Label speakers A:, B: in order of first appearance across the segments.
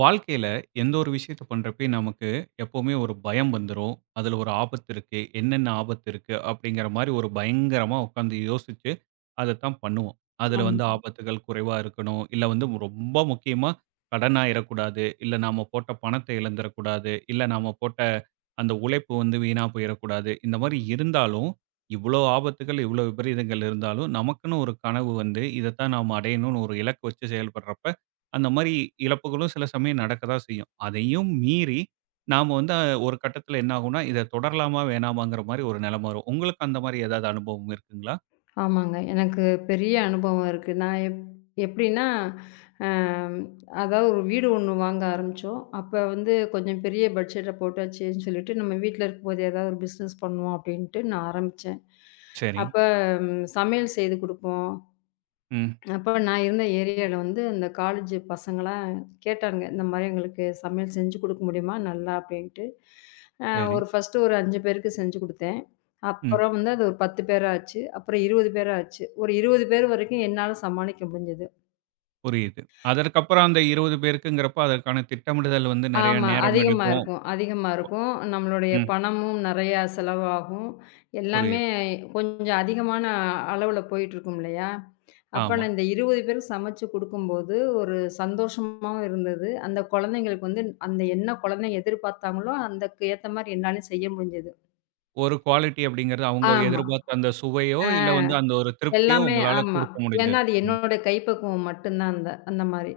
A: வாழ்க்கையில எந்த ஒரு விஷயத்த பண்றப்பயும் நமக்கு எப்பவுமே ஒரு பயம் வந்துரும். அதுல ஒரு ஆபத்து இருக்கு. என்னென்ன ஆபத்து இருக்கு? அப்படிங்கிற மாரி ஒரு பயங்கரமா உட்காந்து யோசிச்சு அதத்தான் பண்ணுவோம். அதுல
B: ஆமா.
A: வந்து ஆபத்துகள் குறைவா இருக்கணும். இல்ல வந்து ரொம்ப முக்கியமா கடன் ஆயிறக்கூடாது. இல்ல நாம போட்ட பணத்த இழந்துறக்கூடாது. இல்ல நாம போட்ட அந்த உழைப்பு வந்து வீணா போயிறக்கூடாது. இந்த மாரி இருந்தாலும், இவ்ளோ ஆபத்துகள், இவ்ளோ விபரீதங்கள் இருந்தாலும், நமக்குன்னு ஒரு கனவு வந்து இதத்தான் நாம அடையணும்னு ஒரு இலக்கு வச்சு செயல்படுறப்ப, அந்த மாரி இழப்புகளும் சில சமயம் நடக்க தான் செய்யும். அதையும் மீறி நாம வந்து ஒரு கட்டத்துல என்ன ஆகும்னா, இத தொடரலாமா? வேணாமாங்கிற மாரி ஒரு நெலம வரும். உங்களுக்கு அந்த மாரி ஏதாவது அனுபவம் இருக்குங்களா?
B: ஆமாங்க. எனக்கு பெரிய அனுபவம் இருக்கு. நான் எப்டின்னா, அ அதாவது ஒரு வீடு ஒண்ணு வாங்க ஆரம்பிச்சோம். அப்ப வந்து கொஞ்சம் பெரிய பட்ஜெட்ட போட்டாச்சுன்னு சொல்லிட்டு, நம்ம வீட்ல இருக்கும்போது ஏதாவது ஒரு பிசினஸ் பண்ணுவோம் அப்டின்ட்டு நான் ஆரம்பிச்சேன்.
A: சரி.
B: அப்ப சமையல் செய்து குடுப்போம்.
A: ம்.
B: அப்ப நான் இருந்த ஏரியால வந்து அந்த காலேஜ் பசங்கலாம் கேட்டானுங்க. இந்த மாரி எங்களுக்கு சமையல் செஞ்சு குடுக்க முடியுமா? நல்லா அப்டின்ட்டு. அ
A: சரி.
B: ஒரு ஃபர்ஸ்ட்டு ஒரு 5 பேருக்கு செஞ்சு குடுத்தேன்.
A: ம்.
B: அப்புறம் வந்து அது ஒரு 10 பேரா ஆச்சு. அப்புறம் 20 பேரா ஆச்சு. ஒரு 20 பேர் வரைக்கும் என்னால சமாளிக்க முடிஞ்சது.
A: புரியுது. அதற்கப்புறம் அந்த 20 பேருக்குங்கிறப்ப, அதற்கான திட்டமிடுதல் வந்து நெறைய
B: ஆமா.
A: நேரம்
B: அதிகமா
A: எடுக்கும்.
B: இருக்கும் அதிகமா
A: ஒ
B: இருக்கும். நம்மளுடைய
A: ம்.
B: பணமும் நெறையா செலவாகும். எல்லாமே
A: புரியுது.
B: கொஞ்சம் அதிகமான அளவுல போயிட்டுருக்கும் இல்லையா? அப்ப
A: ஆமா.
B: நான் இந்த 20 பேருக்கு சமைச்சு குடுக்கும்போது, ஒரு சந்தோஷமாவும் இருந்தது. அந்த குழந்தைங்களுக்கு வந்து அந்த என்ன குழந்தைங்க எதிர்பார்த்தாங்களோ, அதுக்கு ஏத்த மாரி என்னாலயும் செய்ய முடிஞ்சது.
A: ஒரு குவாலிட்டி அப்படிங்கிறது அவங்க
B: ஆமா.
A: எதிர்பார்த்த அந்த சுவையோ,
B: ஆ
A: இல்ல வந்து அந்த ஒரு திருப்தியோ
B: எல்லாமே
A: உங்களால
B: ஆமா.
A: குடுக்க
B: ஏன்னா,
A: முடிஞ்சது.
B: அது
A: ம்.
B: என்னோட கைப்பக்குவம் மட்டும் தான் அந்த அந்த மாரி.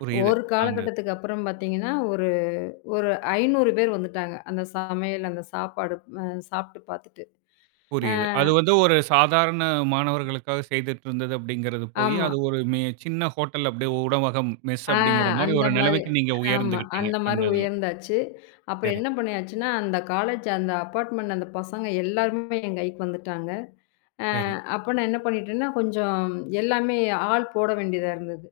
A: புரியுது.
B: ஒரு
A: அந்த இது.
B: காலகட்டத்துக்கு அப்புறம் பார்த்தீங்கன்னா, ஒரு ஒரு 500 பேர் வந்துட்டாங்க. அந்த சமையல், அந்த சாப்பாடு அ சாப்பிட்டு பார்த்துட்டு. ஆ
A: புரியுது. அது வந்து ஒரு சாதாரண மாணவர்களுக்காக செய்துட்டு இருந்தது அப்படிங்கிறது போயி,
B: ஆமா.
A: அது ஒரு சின்ன ஹோட்டல் அப்படியே உணவகம், மெஸ்
B: ஆ
A: அப்படிங்கிற மாரி
B: அந்த
A: ஒரு
B: மாரி.
A: நிலைமைக்கு நீங்க
B: ஆமா.
A: உயர்ந்துகிட்டீங்க,
B: அந்த
A: அந்த
B: மாரி
A: இதுல.
B: உயர்ந்தாச்சு. அப்புறம்
A: சரி,
B: என்ன பண்ணியாச்சுன்னா, அந்த காலேஜ் அந்த அபார்ட்மெண்ட் அந்த பசங்க எல்லாருமே என் கைக்கு வந்துட்டாங்க. ஆ
A: சரி.
B: அப்ப நான் என்ன பண்ணிட்டேன்னா, கொஞ்சம் எல்லாமே ஆள் போட வேண்டியதா இருந்தது.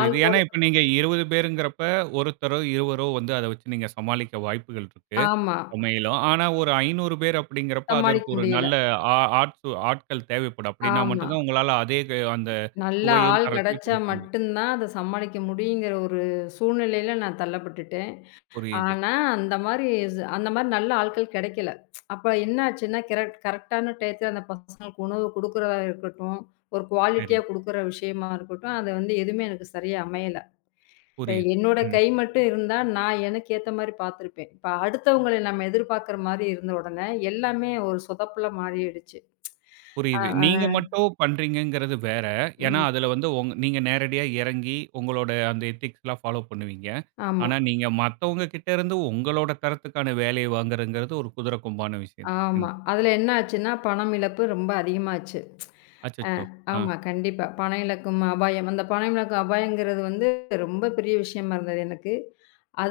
B: ஆள் போட
A: ஏன்னா, இப்ப நீங்க 20 பேருங்கிறப்ப, ஒருத்தரோ, இருவரோ வந்து அத வச்சு நீங்க சமாளிக்க வாய்ப்புகள் இருக்கு,
B: ஆமா.
A: சமையலும். ஆனா, ஒரு 500 பேர் அப்படிங்கிறப்ப,
B: சமாளிக்க
A: அதற்கு ஒரு
B: முடியல.
A: நல்ல ஆ ஆட்கள் தேவைப்படும். அப்படின்னா
B: ஆமா.
A: மட்டும் தான் உங்களால அதே அந்த
B: நல்ல
A: சுவையும்,
B: ஆள்
A: தரத்தையும்
B: கிடைச்சா
A: குடுக்க முடியும்.
B: மட்டும் தான் அத சமாளிக்க முடியுங்கிற ஒரு சூழ்நிலையில நான் தள்ளப்பட்டுட்டேன்.
A: புரியுது.
B: ஆனா, அந்த மாரி அந்த மாரி நல்ல ஆட்கள் கெடைக்கல. அப்ப என்ன ஆச்சுன்னா, கரெக்ட்டான டயத்துல அந்த பசங்களுக்கு உணவு குடுக்குறதா இருக்கட்டும், ஒரு
A: சரி.
B: குவாலிட்டியா குடுக்குற விஷயமா இருக்கட்டும், அது வந்து எதுவுமே எனக்கு சரியா அமையல. இப்ப
A: புரியுது.
B: என்னோட
A: ம்.
B: கை மட்டும் இருந்தா, நான் எனக்கு ஏத்த மாரி பார்த்துருப்பேன். இப்ப அடுத்தவங்கள நம்ம எதிர்பார்க்குற மாரி இருந்த உடனே, எல்லாமே ஒரு சொதப்பலா மாறிடுச்சு. அ,
A: புரியுது. நீங்க
B: ஆ.
A: மட்டும் பண்றீங்கங்கிறது வேற. ஏன்னா,
B: ம்.
A: அதுல வந்து நீங்க நேரடியா இறங்கி, உங்களோட அந்த எத்திக்ஸ்லாம் ஃபாலோ பண்ணுவீங்க.
B: ஆமா.
A: ஆனா, நீங்க மத்தவங்க கிட்ட இருந்து உங்களோட தரத்துக்கான வேலைய வாங்குறதுங்கிறது ஒரு குதிரை கொம்பான விஷயம் தான்.
B: ஆமா. அதுல என்ன ஆச்சுன்னா, பணம் இழப்பு ரொம்ப அதிகமாச்சு. அ
A: அச்சச்சோ! ஆ,
B: ஆமா, கண்டிப்பா. பணம் இழக்கும் அபாயம். அந்த பணம் இழக்கும் அபாயங்கிறது வந்து ரொம்ப பெரிய விஷயமா இருந்தது எனக்கு.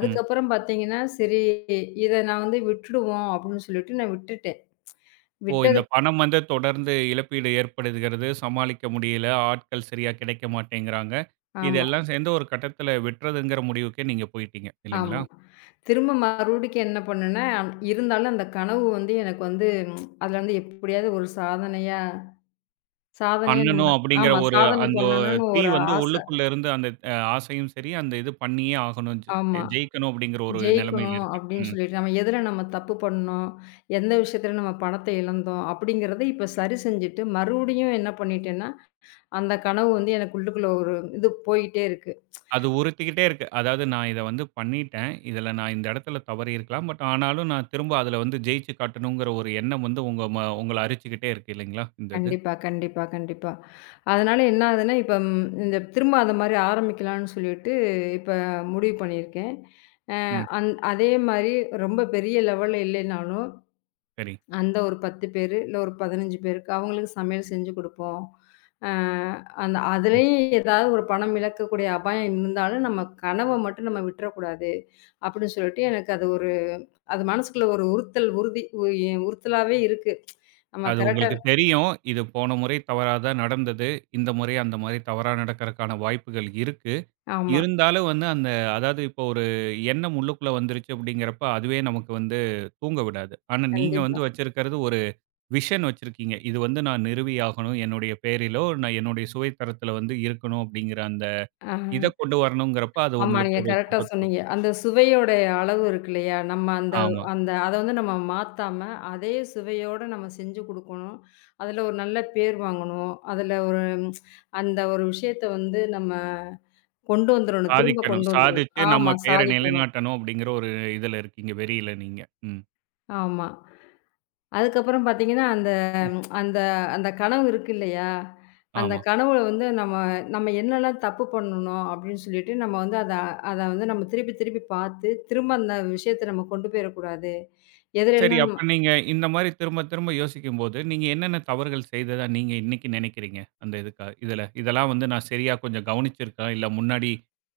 A: ம்.
B: பார்த்தீங்கன்னா, சரி இத நான் வந்து விட்டுடுவோம் அப்படின்னு சொல்லிட்டு நான் விட்டுட்டேன்.
A: ஓ!
B: விட்டது
A: இந்த பணம் வந்து தொடர்ந்து இழப்பீடு ஏற்படுகிறது. சமாளிக்க முடியல. ஆட்கள் சரியா கிடைக்க மாட்டேங்கிறாங்க.
B: ஆமா,
A: இதெல்லாம் சேர்ந்து ஒரு கட்டத்தில விட்டுறதுங்கிற முடிவுக்கே நீங்க போயிட்டீங்க இல்லைங்களா?
B: ஆமா. திரும்ப மறுபடிக்கு என்ன பண்ணேன்னா, இருந்தாலும் அந்த கனவு வந்து எனக்கு வந்து ம், அதுல வந்து எப்படியாவது ஒரு சாதனையா சாதனையா
A: பண்ணணும்
B: நம்ம
A: அப்படிங்கிற
B: ஆமா
A: ஒரு
B: சாதனை
A: அந்த
B: பண்ணணும்னு
A: தீ
B: ஒரு
A: வந்து
B: ஆசை.
A: உள்ளுக்குள்ள இருந்து அந்த ஆசையும் சரி, அந்த இது பண்ணியே ஆகணும்.
B: ஆமா.
A: ஜெயிக்கணும் அப்படிங்கிற ஒரு நிலைமையில
B: ஜெயிக்கணும்
A: இருக்கீங்க.
B: அப்படின்னு
A: ம்.
B: சொல்லிட்டு, நம்ம எதுல நம்ம தப்பு பண்ணோம்? எந்த விஷயத்துல நம்ம பணத்த இழந்தோம்? அப்படிங்கிறத இப்ப சரி செஞ்சுட்டு, மறுபடியும் என்ன பண்ணிட்டேன்னா, அந்த கனவு வந்து எனக்கு உள்ளுக்குள்ள ஒரு இது போயிட்டே இருக்கு.
A: அது உறுத்திக்கிட்டே இருக்கு. அதாவது நான் இத வந்து பண்ணிட்டேன். இதில நான் இந்த இடத்துல தவறியிருக்கலாம். பட் ஆனாலும் நான் திரும்ப அதில வந்து ஜெயிச்சு காட்டணுங்கிற ஒரு எண்ணம் வந்து உங்க உங்கள அரிச்சுக்கிட்டே இருக்கு இல்லைங்களா? இந்த இது.
B: கண்டிப்பா, கண்டிப்பா, கண்டிப்பா. அதனால என்ன ஆகுதுன்னா, இப்ப இந்த திரும்ப அந்த மாரி ஆரம்பிக்கலான்னு சொல்லிட்டு, இப்ப முடிவு பண்ணியிருக்கேன். அ
A: ம்.
B: அந் அதே மாரி ரொம்ப பெரிய லெவல்ல இல்லைனாலும்,
A: சரி.
B: அந்த ஒரு 10 பேரு, இல்ல ஒரு 15 பேருக்கு அவங்களுக்கு சமையல் செஞ்சு குடுப்போம். அ அந்த
A: ம்.
B: அதுலயும் ஏதாவது ஒரு பணம் இழக்கக்கூடிய அபாயம் இருந்தாலும், நம்ம கனவ மட்டும் நம்ம விட்டுறக்கூடாது. அப்படின்னு சொல்லிட்டு எனக்கு அது ஒரு அது மனசுக்குள்ள ஒரு உறுத்தல் உறுதி உ எ உறுத்தலாவே இருக்கு. நம்ம
A: அது
B: கரெக்ட்டா
A: உங்களுக்கு தெரியும். இது போன முறை தவறா தான் நடந்தது. இந்த முறை அந்த மாரி தவறா நடக்கறக்கான வாய்ப்புகள் இருக்கு.
B: ஆமா.
A: இருந்தாலும் வந்து அந்த அதாவது இப்போ ஒரு எண்ணம் உள்ளுக்குள்ள வந்துருச்சு அப்படிங்கிறப்ப, அதுவே நமக்கு வந்து தூங்க விடாது. ஆனா நீங்க
B: கண்டிப்பா.
A: வந்து வச்சிருக்கிறது ஒரு விஷன் வச்சிருக்கீங்க. இது வந்து நான் நிறுவியாகணும். என்னுடைய பேரிலோ, நான் என்னுடைய சுவை தரத்தில வந்து இருக்கணும் அப்படிங்கிற அந்த
B: ஆ.
A: இத கொண்டு வரணுங்கிறப்ப, அது
B: ஆமா.
A: உங்களுக்கு
B: நீங்க
A: ஒரு
B: கரெக்ட்டா
A: தூக்கத்த
B: சொன்னீங்க.
A: குடுத்துரும்.
B: அந்த சுவையோடைய அளவு இருக்கு இல்லையா? நம்ம அந்த
A: ஆமா.
B: அந்த அத வந்து நம்ம மாத்தாம, அதே சுவையோட நம்ம செஞ்சு குடுக்கணும். அதுல ஒரு நல்ல பேர் வாங்கணும். அதுல ஒரு ம், அந்த ஒரு விஷயத்த வந்து நம்ம கொண்டு வந்துரணும். திரும்ப
A: சாதிக்கணும்.
B: கொண்டு வந்துரணும்.
A: சாதிச்சு நம்ம
B: ஆமா
A: பேர
B: சாதிக்கணும்.
A: நிலைநாட்டணும் அப்படிங்கிற ஒரு இதுல இருக்கீங்க. வெறியில நீங்க. ம்.
B: ஆமா. அதுக்கப்புறம் பார்த்தீங்கன்னா, அந்த அந்த அந்த கனவு இருக்கு இல்லையா? அந்த
A: ஆமா.
B: கனவுல வந்து நம்ம நம்ம என்னலாம் தப்பு பண்ணணும் அப்டின்னு சொல்லிட்டு, நம்ம வந்து அத அத வந்து நம்ம திருப்பி திருப்பி பார்த்து, திரும்ப அந்த விஷயத்த நம்ம கொண்டு போயிறக்கூடாது.
A: சரி
B: எதுலலாம்
A: அப்ப நீங்க இந்த மாரி திரும்ப திரும்ப யோசிக்கும்போது, நீங்க என்னென்ன தவறுகள் செய்ததா நீங்க இன்னைக்கு நினைக்கிறீங்க? அந்த இதுக்கா இதுல. இதெல்லாம் வந்து நான் சரியா கொஞ்சம் கவனிச்சிருக்கலாம். இல்ல முன்னாடி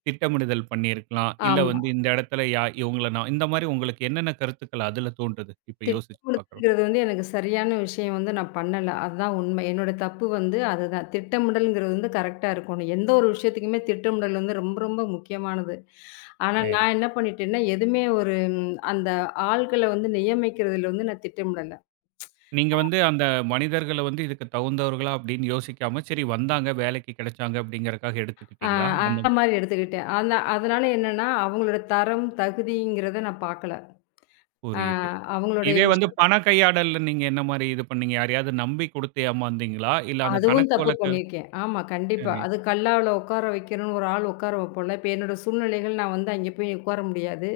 A: திட்டமிடுதல் பண்ணியிருக்கலாம். இல்ல
B: ஆமா.
A: வந்து இந்த இடத்துல இவங்கள நான் இந்த மாரி உங்களுக்கு என்னென்ன கருத்துக்கள் அதுல தோன்றுது? இப்ப யோசிச்சு பார்க்குறோம்.
B: திட்டமிடுதல்ங்கிறது வந்து எனக்கு சரியான விஷயம் வந்து நான் பண்ணல. அதுதான் உண்மை. என்னோட தப்பு வந்து அதுதான். திட்டமிடல்ங்கிறது வந்து கரெக்ட்டா இருக்கணும். எந்த ஒரு விஷயத்துக்குமே திட்டமிடல் வந்து ரொம்ப ரொம்ப முக்கியமானது. ஆனா
A: சரி.
B: நான் என்ன பண்ணிட்டேன்னா, எதுவுமே அந்த ஆள்கள வந்து நியமிக்கிறதுல வந்து நான் திட்டமிடல.
A: நீங்க வந்து அந்த மனிதர்கள வந்து இதுக்கு தகுந்தவர்களா அப்படின்னு யோசிக்காம, சரி வந்தாங்க, வேலைக்கு கிடைச்சாங்க அப்படிங்கிறக்காக
B: அ
A: எடுத்துக்கிட்டீங்களா? அந்த
B: அந்த மாரி எடுத்துக்கிட்டேன். அதனால என்னன்னா, அவங்களோட தரம், தகுதிங்கிறத நான் பார்க்கல. அ
A: புரியுது.
B: அவங்களுடைய
A: இதே வந்து
B: விஷயம்
A: பண கையாடல்ல நீங்க என்ன மாரி இது பண்ணீங்க? யாரையாவது நம்பி குடுத்து ஏமாந்தீங்களா? இல்ல அந்த
B: அதுவும்
A: கணக்கு
B: தப்பு
A: வழக்கு
B: பண்ணியிருக்கேன். ஆமா, கண்டிப்பா.
A: சரி.
B: அது கல்லாவுல உட்கார வைக்கிறோன்னு ஒரு ஆள் உட்கார வைப்போம்ல. இப்ப என்னோட சூழ்நிலைகள் நான் வந்து அங்கே போய் உட்கார முடியாது.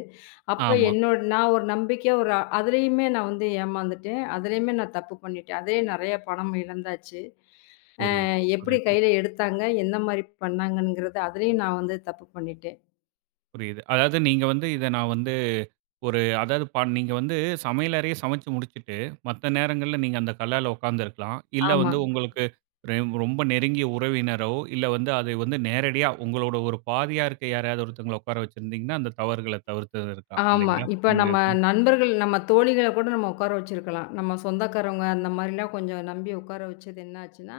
B: அப்ப
A: ஆமா.
B: என்னோட நான் ஒரு நம்பிக்கையா ஒரு அதிலயுமே நான் வந்து ஏமாந்துட்டேன். அதிலயுமே நான் தப்பு பண்ணிட்டேன். அதே நெறைய பணம் இழந்தாச்சு.
A: புரியுது,
B: எப்படி
A: புரியுது,
B: கையில எடுத்தாங்க? எந்த மாரி பண்ணாங்கங்கிறது, அதுலயும் நான் வந்து தப்பு பண்ணிட்டேன்.
A: புரியுது. அதாவது நீங்க வந்து இத நான் வந்து ஒரு அதாவது நீங்க வந்து சமையலறைய சமைச்சு முடிச்சுட்டு, மத்த நேரங்கள்ல நீங்க அந்த கல்லால உட்காந்துருக்கலாம். இல்ல
B: ஆமா,
A: வந்து உங்களுக்கு ரெ ரொம்ப நெருங்கிய உறவினரோ, இல்ல வந்து அது வந்து நேரடியா உங்களோட ஒரு பாதியா இருக்க யாரையாவது ஒருத்தங்கள உட்கார வச்சிருந்தீங்கன்னா, அந்த தவறுகள தவிர்த்திருக்கலாம்.
B: ஆமா.
A: இல்லைங்களா?
B: இப்ப
A: இந்த
B: நம்ம
A: இது.
B: நண்பர்கள், நம்ம தோழிகள கூட நம்ம உட்கார வச்சிருக்கலாம். நம்ம சொந்தக்காரவங்க அந்த மாரிலாம் கொஞ்சம் நம்பி உட்கார வச்சது என்னாச்சுன்னா,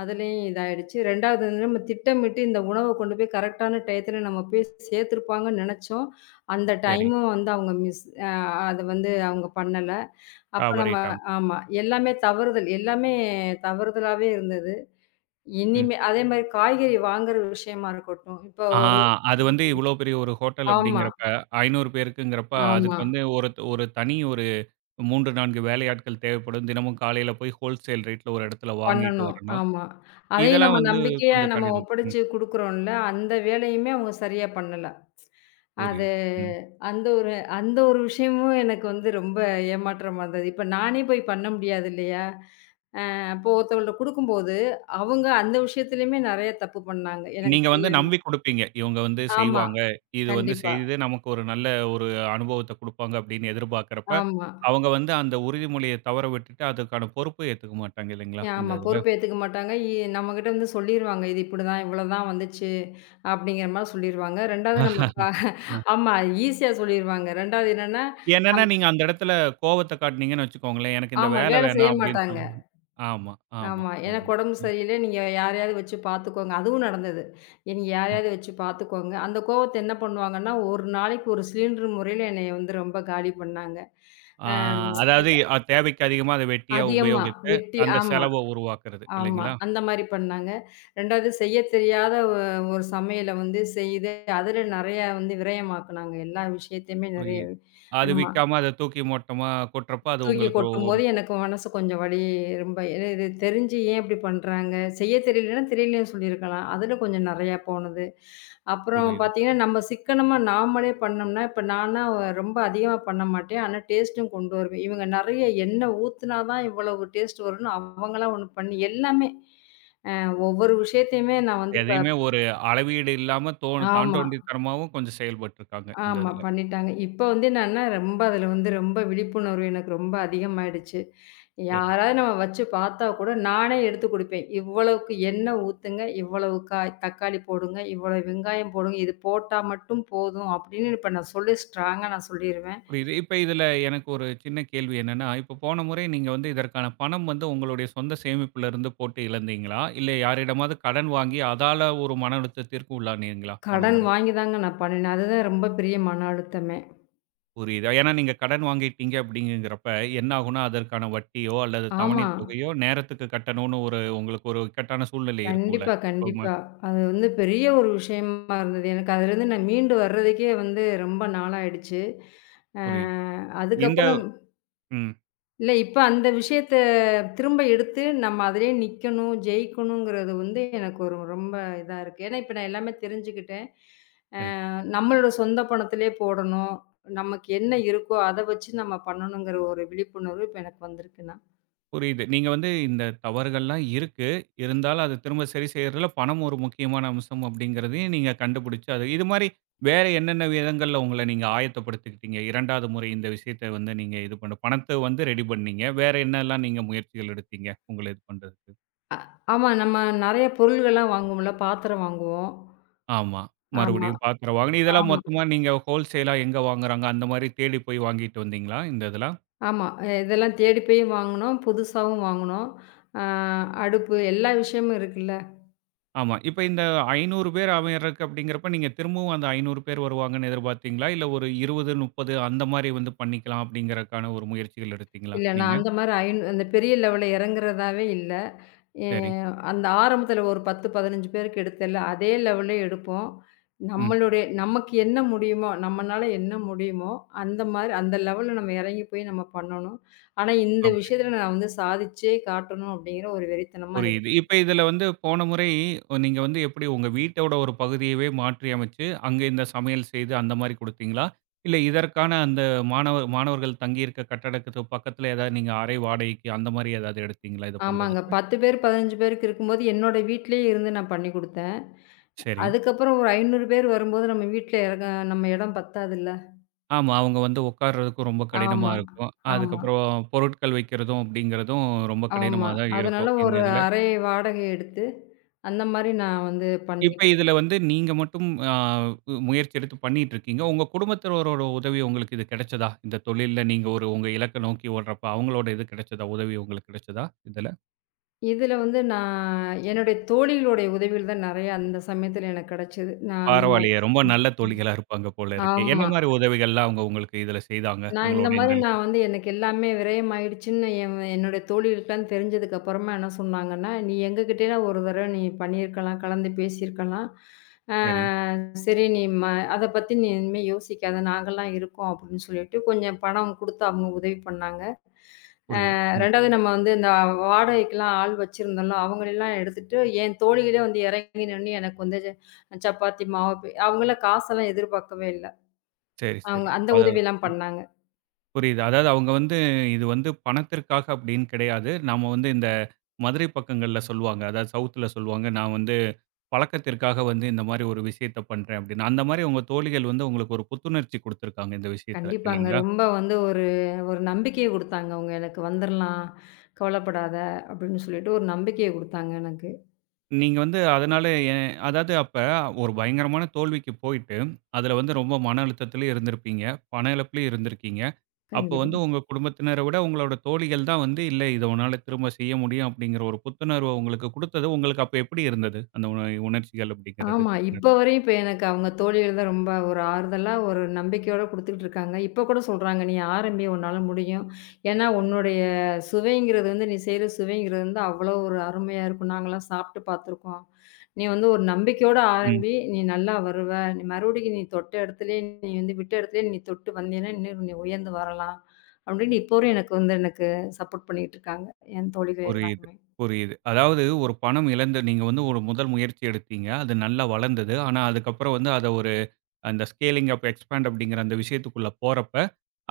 B: அதுலயும் இதாயிடுச்சு. 2வது வந்து நம்ம திட்டமிட்டு இந்த உணவ கொண்டு போய் கரெக்ட்டான டயத்துல நம்ம போய் சேர்த்துருப்பாங்கன்னு நெனச்சோம். அந்த
A: சரி.
B: டைமும் வந்து அவங்க மிஸ் அ அத வந்து அவங்க பண்ணல. அப்ப நம்ம
A: தவறிட்டாங்க.
B: ஆமா. எல்லாமே தவறுதல் எல்லாமே தவறுதலாவே இருந்தது.
A: ம்.
B: இனிமே அதேமாரி காய்கறி வாங்குற விஷயமா இருக்கட்டும். இப்போ
A: ஆ
B: ஒரு
A: அது வந்து
B: ம்.
A: இவ்வளோ பெரிய ஒரு ஹோட்டல்
B: ஆமா,
A: அப்படிங்கிறப்ப, 500 பேருக்குங்கிறப்ப, அதுக்கு
B: ஆமா.
A: வந்து ஒரு ஒரு தனி ஒரு 3, 4 வேலையாட்கள் தேவைப்படும். தினமும் காலையில போய் ஹோல்சேல் ரேட்ல ஒரு இடத்துல வாங்கிட்டு
B: பண்ணணும்.
A: வரணும்.
B: ஆமா. அதையும்
A: இதெல்லாம்
B: நம்ம
A: வந்து
B: நம்பிக்கையா
A: கொஞ்சம்
B: நம்ம
A: கடினம். ம்.
B: ஒப்படைச்சு குடுக்குறோம்ல, அந்த வேலையுமே அவங்க சரியா பண்ணல. அது
A: புரியுது. ம்.
B: அந்த ஒரு அந்த ஒரு விஷயமும் எனக்கு வந்து ரொம்ப ஏமாற்றமா இருந்தது. இப்ப நானே போய் பண்ண முடியாது இல்லையா? அப்போ ஒருத்தவங்கள்ட்ட குடுக்கும்போது, அவங்க அந்த விஷயத்துலயுமே நெறைய தப்பு பண்ணாங்க. எனக்கு
A: நீங்க வந்து
B: தெரியாம.
A: நம்பி குடுப்பீங்க. இவங்க வந்து
B: ஆமா.
A: செய்வாங்க. இது வந்து
B: கண்டிப்பா.
A: செய்து நமக்கு ஒரு நல்ல ஒரு அனுபவத்த குடுப்பாங்க அப்படின்னு எதிர்பார்க்கிறப்ப,
B: ஆமா.
A: அவங்க வந்து அந்த உறுதிமொழிய தவற விட்டுட்டு, அதுக்கான பொறுப்பு ஏத்துக்க மாட்டாங்க இல்லைங்களா? இந்த
B: ஆமா.
A: இதுல.
B: பொறுப்பு ஏத்துக்க மாட்டாங்க. நம்மகிட்ட வந்து சொல்லிருவாங்க. இது இப்படிதான், இவ்வளோதான் வந்துச்சு அப்படிங்கிற மாரி சொல்லிருவாங்க. 2வது நம்ம கா ஆமா. ஈஸியா சொல்லிருவாங்க. 2வது என்னன்னா,
A: என்னன்னா,
B: நம்
A: நீங்க அந்த இடத்துல கோவத்த காட்டுனீங்கன்னு வச்சுக்கோங்களேன், எனக்கு இந்த
B: ஆமா.
A: வேலை
B: வேலை செய்ய
A: வேணாம் அப்படின்னு
B: மாட்டாங்க.
A: சொல்லுங்க. ஆமா, ஆமா,
B: ஆமா. எனக்கு
A: ஆமா.
B: உடம்பு
A: ம்,
B: சரியில்ல. நீங்க யாரையாவது வச்சு பார்த்துக்கோங்க. அதுவும் நடந்தது. நீங்க
A: ம்.
B: யாரையாவது வச்சு பார்த்துக்கோங்க. அந்த கோவத்த என்ன பண்ணுவாங்கன்னா, ஒரு நாளைக்கு ஒரு சிலிண்டர் முறையில என்னைய வந்து ரொம்ப காலி பண்ணாங்க.
A: ஆ
B: ம்
A: அதாவது தேவைக்கு அதிகமா அத வெட்டியா
B: அதிகமா,
A: உபயோகித்து,
B: வெட்டி
A: அந்த
B: ஆமா.
A: செலவ உருவாக்குறது
B: ஆமா.
A: இல்லைங்களா?
B: அந்த மாரி பண்ணாங்க. 2வது செய்ய தெரியாத ஒரு சமையல வந்து செய்து, அதில நெறையா வந்து விரயமாக்குனாங்க. எல்லா விஷயத்தையுமே நெறைய
A: புரியுது. அது
B: ஆமா.
A: விக்காம அத தூக்கி மொட்டமா கொட்டுறப்ப, அது
B: தூக்கி
A: உங்களுக்கு ஒரு ஒரு
B: கொட்டும்போது எனக்கு மனசு கொஞ்சம் வலி ரொம்ப இது இது தெரிஞ்சு ஏன் இப்படி பண்றாங்க? செய்ய தெரியலன்னா தெரியலன்னு சொல்லியிருக்கலாம். அதில கொஞ்சம் நெறையா போனது. அப்புறம்
A: புரியுது.
B: பார்த்தீங்கன்னா, நம்ம சிக்கனமா நாமளே பண்ணோம்னா, இப்ப நானா ரொம்ப அதிகமா பண்ண மாட்டேன். ஆனா டேஸ்ட்டும் கொண்டு வருவேன். இவங்க நெறைய எண்ணெய் ஊத்துனா தான் இவ்வளவு டேஸ்ட் வரும்னு அவங்களா ஒண்ணு பண்ணி எல்லாமே ஒவ்வொரு விஷயத்தையுமே நான் வந்து இப்ப
A: எதையுமே ஒரு அளவீடு இல்லாம தோணு
B: ஆமா,
A: தாண்டோண்டித்தனமாவும் கொஞ்சம் செயல்பட்டுருக்காங்க இந்த
B: ஆமா
A: இதுல.
B: பண்ணிட்டாங்க. இப்ப வந்து என்னன்னா, ரொம்ப அதுல வந்து ரொம்ப விழிப்புணர்வு எனக்கு ரொம்ப அதிகமாயிடுச்சு.
A: சரி.
B: யாராவது நம்ம வச்சு பார்த்தா கூட நானே எடுத்து குடுப்பேன். இவ்வளவுக்கு எண்ணெய் ஊத்துங்க, இவ்வளவு காய் தக்காளி போடுங்க, இவ்வளவு வெங்காயம் போடுங்க, இது போட்டா மட்டும் போதும் அப்படின்னு இப்ப நான் சொல்லி ஸ்ட்ராங்கா நான் சொல்லிருவேன்.
A: புரியுது. இப்ப இதுல எனக்கு ஒரு சின்ன கேள்வி என்னன்னா, இப்ப போன முறை நீங்க வந்து இதற்கான பணம் வந்து உங்களுடைய சொந்த சேமிப்புல இருந்து போட்டு இழந்தீங்களா? இல்ல யாரிடமாவது கடன் வாங்கி அதால ஒரு மன அழுத்தத்திற்கு உள்ளானீங்களா போன
B: கடன்
A: முறை?
B: வாங்கி தாங்க நான் பண்ணுனேன். அதுதான் ரொம்ப பெரிய மன அழுத்தமே.
A: புரியுது. ஏன்னா நீங்க கடன் வாங்கிட்டீங்க அப்படிங்கிறப்ப என்ன ஆகும்னா, அதற்கான வட்டியோ அல்லது தவணை
B: ஆமா.
A: தொகையோ நேரத்துக்கு கட்டணும்னு ஒரு உங்களுக்கு ஒரு இக்கட்டான சூழ்நிலை இருக்கும்ல
B: கண்டிப்பா,
A: எப்பவுமே.
B: கண்டிப்பா. அது வந்து பெரிய ஒரு விஷயமா இருந்தது. எனக்கு அதுலேருந்து நான் மீண்டு வர்றதுக்கே வந்து ரொம்ப நாளாயிடுச்சு. அ
A: புரியுது. இந்த
B: அதுக்கப்புறம்
A: ம்.
B: இல்ல இப்ப அந்த விஷயத்த திரும்ப எடுத்து நம்ம அதிலேயே நிக்கணும், ஜெயிக்கணுங்கிறது வந்து எனக்கு ஒரு ரொம்ப இதா இருக்கு. ஏன்னா, இப்ப நான் எல்லாமே தெரிஞ்சுக்கிட்டேன்.
A: சரி.
B: நம்மளோட சொந்த பணத்திலேயே போடணும். நமக்கு என்ன இருக்கோ அத வச்சு நம்ம பண்ணணுங்கிற ஒரு விழிப்புணர்வு இப்ப எனக்கு வந்திருக்குண்ணா.
A: புரியுது. நீங்க வந்து இந்த தவறுகள்லாம் இருக்கு. இருந்தாலும் அத திரும்ப சரி செய்றதுல பணம் ஒரு முக்கியமான அம்சம் அப்படிங்கிறதையும் நீங்க கண்டுபிடிச்சு, அது இது மாரி வேற என்னென்ன விதங்கள்ல உங்கள நீங்க ஆயத்தப்படுத்திக்கிட்டீங்க? 2வது முறை இந்த விஷயத்த வந்து நீங்க இது பண்ண பணத்த வந்து ரெடி பண்ணீங்க. வேற என்னலாம் நீங்க முயற்சிகள் எடுத்தீங்க? உங்கள இது பண்றதுக்கு?
B: ஆமா, நம்ம நெறைய பொருள்கள்லாம் வாங்குவோம்ல, பாத்திரம் வாங்குவோம்.
A: ஆமா.
B: ஆமா.
A: மறுபடியும் பாத்திரம் வாங்கணும். இதெல்லாம்
B: ஆமா.
A: மொத்தமா நீங்க ஹோல்சேலா எங்க வாங்குறாங்க? அந்த மாரி தேடி போய் வாங்கிட்டு வந்தீங்களா? இந்த இதுல?
B: ஆமா. இதெல்லாம் தேடி போய் வாங்குனோம். புதுசாவும் வாங்குனோம். அ அடுப்பு எல்லா விஷயமும் இருக்குல்ல.
A: ஆமா. இப்ப இந்த 500 பேர் அமையறக்கு அப்படிங்கிறப்ப, நீங்க திரும்பவும் அந்த 500 பேர் வருவாங்கன்னு எதிர்பார்த்தீங்களா? இல்ல ஒரு 20, 30 அந்த மாரி வந்து பண்ணிக்கலாம் அப்படிங்கிறக்கான ஒரு முயற்சிகள் எடுத்தீங்களா
B: இல்ல நான்
A: நீங்க?
B: அந்த மாரி அந்த பெரிய லெவல்ல இறங்குறதாவே இல்ல. எ
A: சரி.
B: அந்த ஆரம்பத்துல ஒரு 10, 15 பேருக்கு எடுத்தேல்ல, அதே லெவல்லே எடுப்போம்.
A: ம்.
B: நமக்கு என்ன முடியுமோ, நம்மனால என்ன முடியுமோ, அந்த மாரி அந்த லெவல்ல நம்ம இறங்கி போய் நம்ம பண்ணணும். ஆனா, இந்த
A: அப்படி
B: விஷயத்துல நான் வந்து சாதிச்சே காட்டணும் அப்படிங்கிற ஒரு வெறித்தனமா இருக்கு.
A: புரியுது. இப்ப இதுல வந்து போன முறை நீங்க வந்து எப்படி உங்க வீட்டோட ஒரு பகுதியவே மாற்றி அமைச்சு, அங்க இந்த சமையல் செய்து அந்த மாரி குடுத்தீங்களா? இல்ல இதற்கான அந்த மாணவர் மாணவர்கள் தங்கியிருக்க கட்டடத்துக்கு பக்கத்துல ஏதாவது நீங்க அறை வாடகைக்கு அந்த மாரி ஏதாவது எடுத்தீங்களா இத
B: ஆமாங்க.
A: பண்றதுக்கு?
B: 10 பேர், 15 பேருக்கு இருக்கும்போது, என்னோட வீட்லயே இருந்து நான் பண்ணி குடுத்தேன்.
A: சரி.
B: அதுக்கப்புறம் ஒரு 500 பேர் வரும்போது நம்ம வீட்ல நம்ம இடம் பத்தாதுல்ல.
A: ஆமா. அவங்க வந்து உட்கார்றதுக்கும் ரொம்ப கடினமா
B: ஆமா,
A: இருக்கும்.
B: ஆமா,
A: அதுக்கப்புறம் பொருட்கள் வைக்கிறதும் அப்படிங்கிறதும் ரொம்ப
B: ஆமா.
A: கடினமா தான்
B: அதனால
A: இருக்கும், இந்த
B: ஒரு
A: இதுல.
B: அறை வாடகை எடுத்து, அந்த மாரி நான் வந்து
A: இப்ப
B: பண்ணிக்கிட்டேன்.
A: இதுல வந்து நீங்க மட்டும் முயற்சி எடுத்து பண்ணிட்டு இருக்கீங்க. உங்க குடும்பத்தினரோட உதவி உங்களுக்கு இது கிடைச்சதா? இந்த தொழில்ல நீங்க ஒரு உங்க இலக்க நோக்கி ஓடுறப்ப அவங்களோட இது கிடைச்சதா? உதவி உங்களுக்கு கிடைச்சதா இதுல?
B: இதுல வந்து நான் என்னுடைய தோழிகளுடைய உதவியில தான் நெறைய அந்த சமயத்துல எனக்கு கிடைச்சது. நான் அந்த மாரி
A: பரவாயில்லையே! ரொம்ப
B: ம்.
A: நல்ல தோழிகளா இருப்பாங்க போல இருக்கே. என்ன
B: ஆமா.
A: மாரி உதவிகள்லாம் அவங்க உங்களுக்கு இதுல செய்தாங்க?
B: நான் இந்த
A: உங்களோட இந்த
B: மாரி நான் வந்து எனக்கு எல்லாமே விரயமாயிடுச்சுன்னு என்னுடைய தோழிகளுக்கெல்லாம் தெரிஞ்சதுக்கு அப்புறமா என்ன சொன்னாங்கன்னா, "நீ எங்ககிட்டலாம் ஒரு தடவ நீ பண்ணியிருக்கலாம், கலந்து பேசியிருக்கலாம். ஆ
A: சரி
B: சரி நீ ம அத பத்தி நீ இனிமே யோசிக்காத, நாங்கலாம் இருக்கோம்." அப்படின்னு சொல்லிட்டு கொஞ்சம் பணம் குடுத்து அவங்க உதவி பண்ணாங்க.
A: புரியுது. ம்.
B: 2வது நம்ம வந்து இந்த வாடகைக்கெல்லாம் ஆள் வச்சிருந்தோம்ல, அவங்களலாம் எடுத்துட்டு என் தோழிகளே வந்து இறங்கி நின்னு எனக்கு வந்து அவங்களாம் காசெல்லாம் எதிர்பார்க்கவே இல்ல.
A: சரி, சரி.
B: அவங்க அந்த
A: அத
B: உதவிலாம் பண்ணாங்க.
A: புரியுது. அதாவது அவங்க வந்து இது வந்து பணத்திற்காக அப்படின்னு கிடையாது. நாம வந்து இந்த மதுரை பக்கங்கள்ல சொல்லுவாங்க. அதாவது சவுத்துல சொல்லுவாங்க. நான் வந்து பழக்கத்திற்காக வந்து இந்த மாரி ஒரு விஷயத்த பண்றேன் அப்படின்னு. அந்த மாரி உங்க தோழிகள் வந்து உங்களுக்கு ஒரு புத்துணர்ச்சி குடுத்துருக்காங்க இந்த விஷயத்துல
B: கண்டிப்பாங்க.
A: இல்லைங்களா?
B: ரொம்ப வந்து ஒரு ஒரு நம்பிக்கைய குடுத்தாங்க அவங்க எனக்கு. "வந்துரலாம், கவலைப்படாத" அப்படின்னு சொல்லிட்டு ஒரு நம்பிக்கைய குடுத்தாங்க எனக்கு.
A: நீங்க வந்து அதனால எ அதாவது அப்ப ஒரு பயங்கரமான தோல்விக்கு போயிட்டு, அதுல வந்து ரொம்ப மன அழுத்தத்திலயும் இருந்திருப்பீங்க. பண இழப்பிலயும் இருந்திருக்கீங்க. அப்போ
B: கண்டிப்பா.
A: வந்து உங்க குடும்பத்தினரை விட உங்களோட தோழிகள் தான் வந்து, "இல்ல இத உன்னால திரும்ப செய்ய முடியும்." அப்படீங்கிற ஒரு புத்துணர்வ உங்களுக்கு குடுத்தது, உங்களுக்கு அப்ப எப்படி இருந்தது? அந்த உணர்ச்சிகள் அப்படீங்கிறது.
B: ஆமா.
A: ம்.
B: இப்ப வரையும் இப்ப எனக்கு அவங்க தோழிகள் தான் ரொம்ப ஒரு ஆறுதலா, ஒரு நம்பிக்கையோட குடுத்துக்கிட்டு இருக்காங்க. இப்ப கூட சொல்றாங்க, "நீ ஆரம்பி உன்னால முடியும். ஏன்னா உன்னுடைய சுவைங்கிறது வந்து நீ செய்ற சுவைங்கிறது வந்து அவ்வளோ ஒரு அருமையா இருக்கும். நாங்கலாம் சாப்பிட்டு பார்த்துருக்கோம். நீ வந்து ஒரு நம்பிக்கையோட
A: ம்.
B: ஆரம்பி, நீ நல்லா வருவ. நீ மறுபடிக்கும் நீ தொட்ட இடத்துலயே நீ வந்து விட்ட இடத்துலயே நீ தொட்டு வந்தீன்னா, இன்னும் நீ உயர்ந்து வரலாம்." அப்படின்னு இப்போ வரையும் எனக்கு சப்போர்ட் பண்ணிக்கிட்டு இருக்காங்க. என் தோழிகள்
A: புரியுது,
B: எல்லாருமே.
A: புரியுது. அதாவது ஒரு பணம் இழந்து நீங்க வந்து ஒரு முதல் முயற்சி எடுத்தீங்க. அது நல்லா வளர்ந்தது. ஆனா, அதுக்கப்புறம் வந்து அத ஒரு அந்த ஸ்கேலிங் அப், எக்ஸ்பேண்ட் அப்படீங்கிற அந்த விஷயத்துக்குள்ள போறப்ப,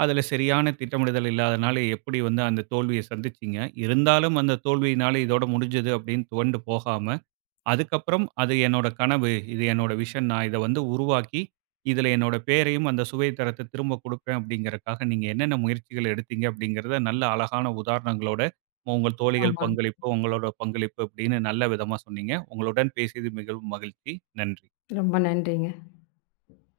A: அதுல சரியான திட்டமிடுதல் இல்லாதனால எப்படி வந்து அந்த தோல்விய சந்திச்சீங்க? இருந்தாலும் அந்த தோல்வியினால இதோட முடிஞ்சது அப்படின்னு துவண்டு போகாம, அதுக்கப்புறம் அது என்னோட கனவு. இது என்னோட விஷன். நான் இத வந்து உருவாக்கி, இதில என்னோட பேரையும், அந்த சுவை தரத்த திரும்ப குடுப்பேன் அப்டிங்கிறக்காக நீங்க என்னென்ன முயற்சிகள் எடுத்தீங்க அப்டிங்கிறத நல்ல அழகான உதாரணங்களோட, உங்கள் தோழிகள்
B: ஆமா.
A: பங்களிப்பு, உங்களோட பங்களிப்பு அப்டின்னு நல்ல விதமா சொன்னீங்க. உங்களுடன் பேசியது மிகவும் மகிழ்ச்சி. நன்றி.
B: ரொம்ப நன்றிங்க.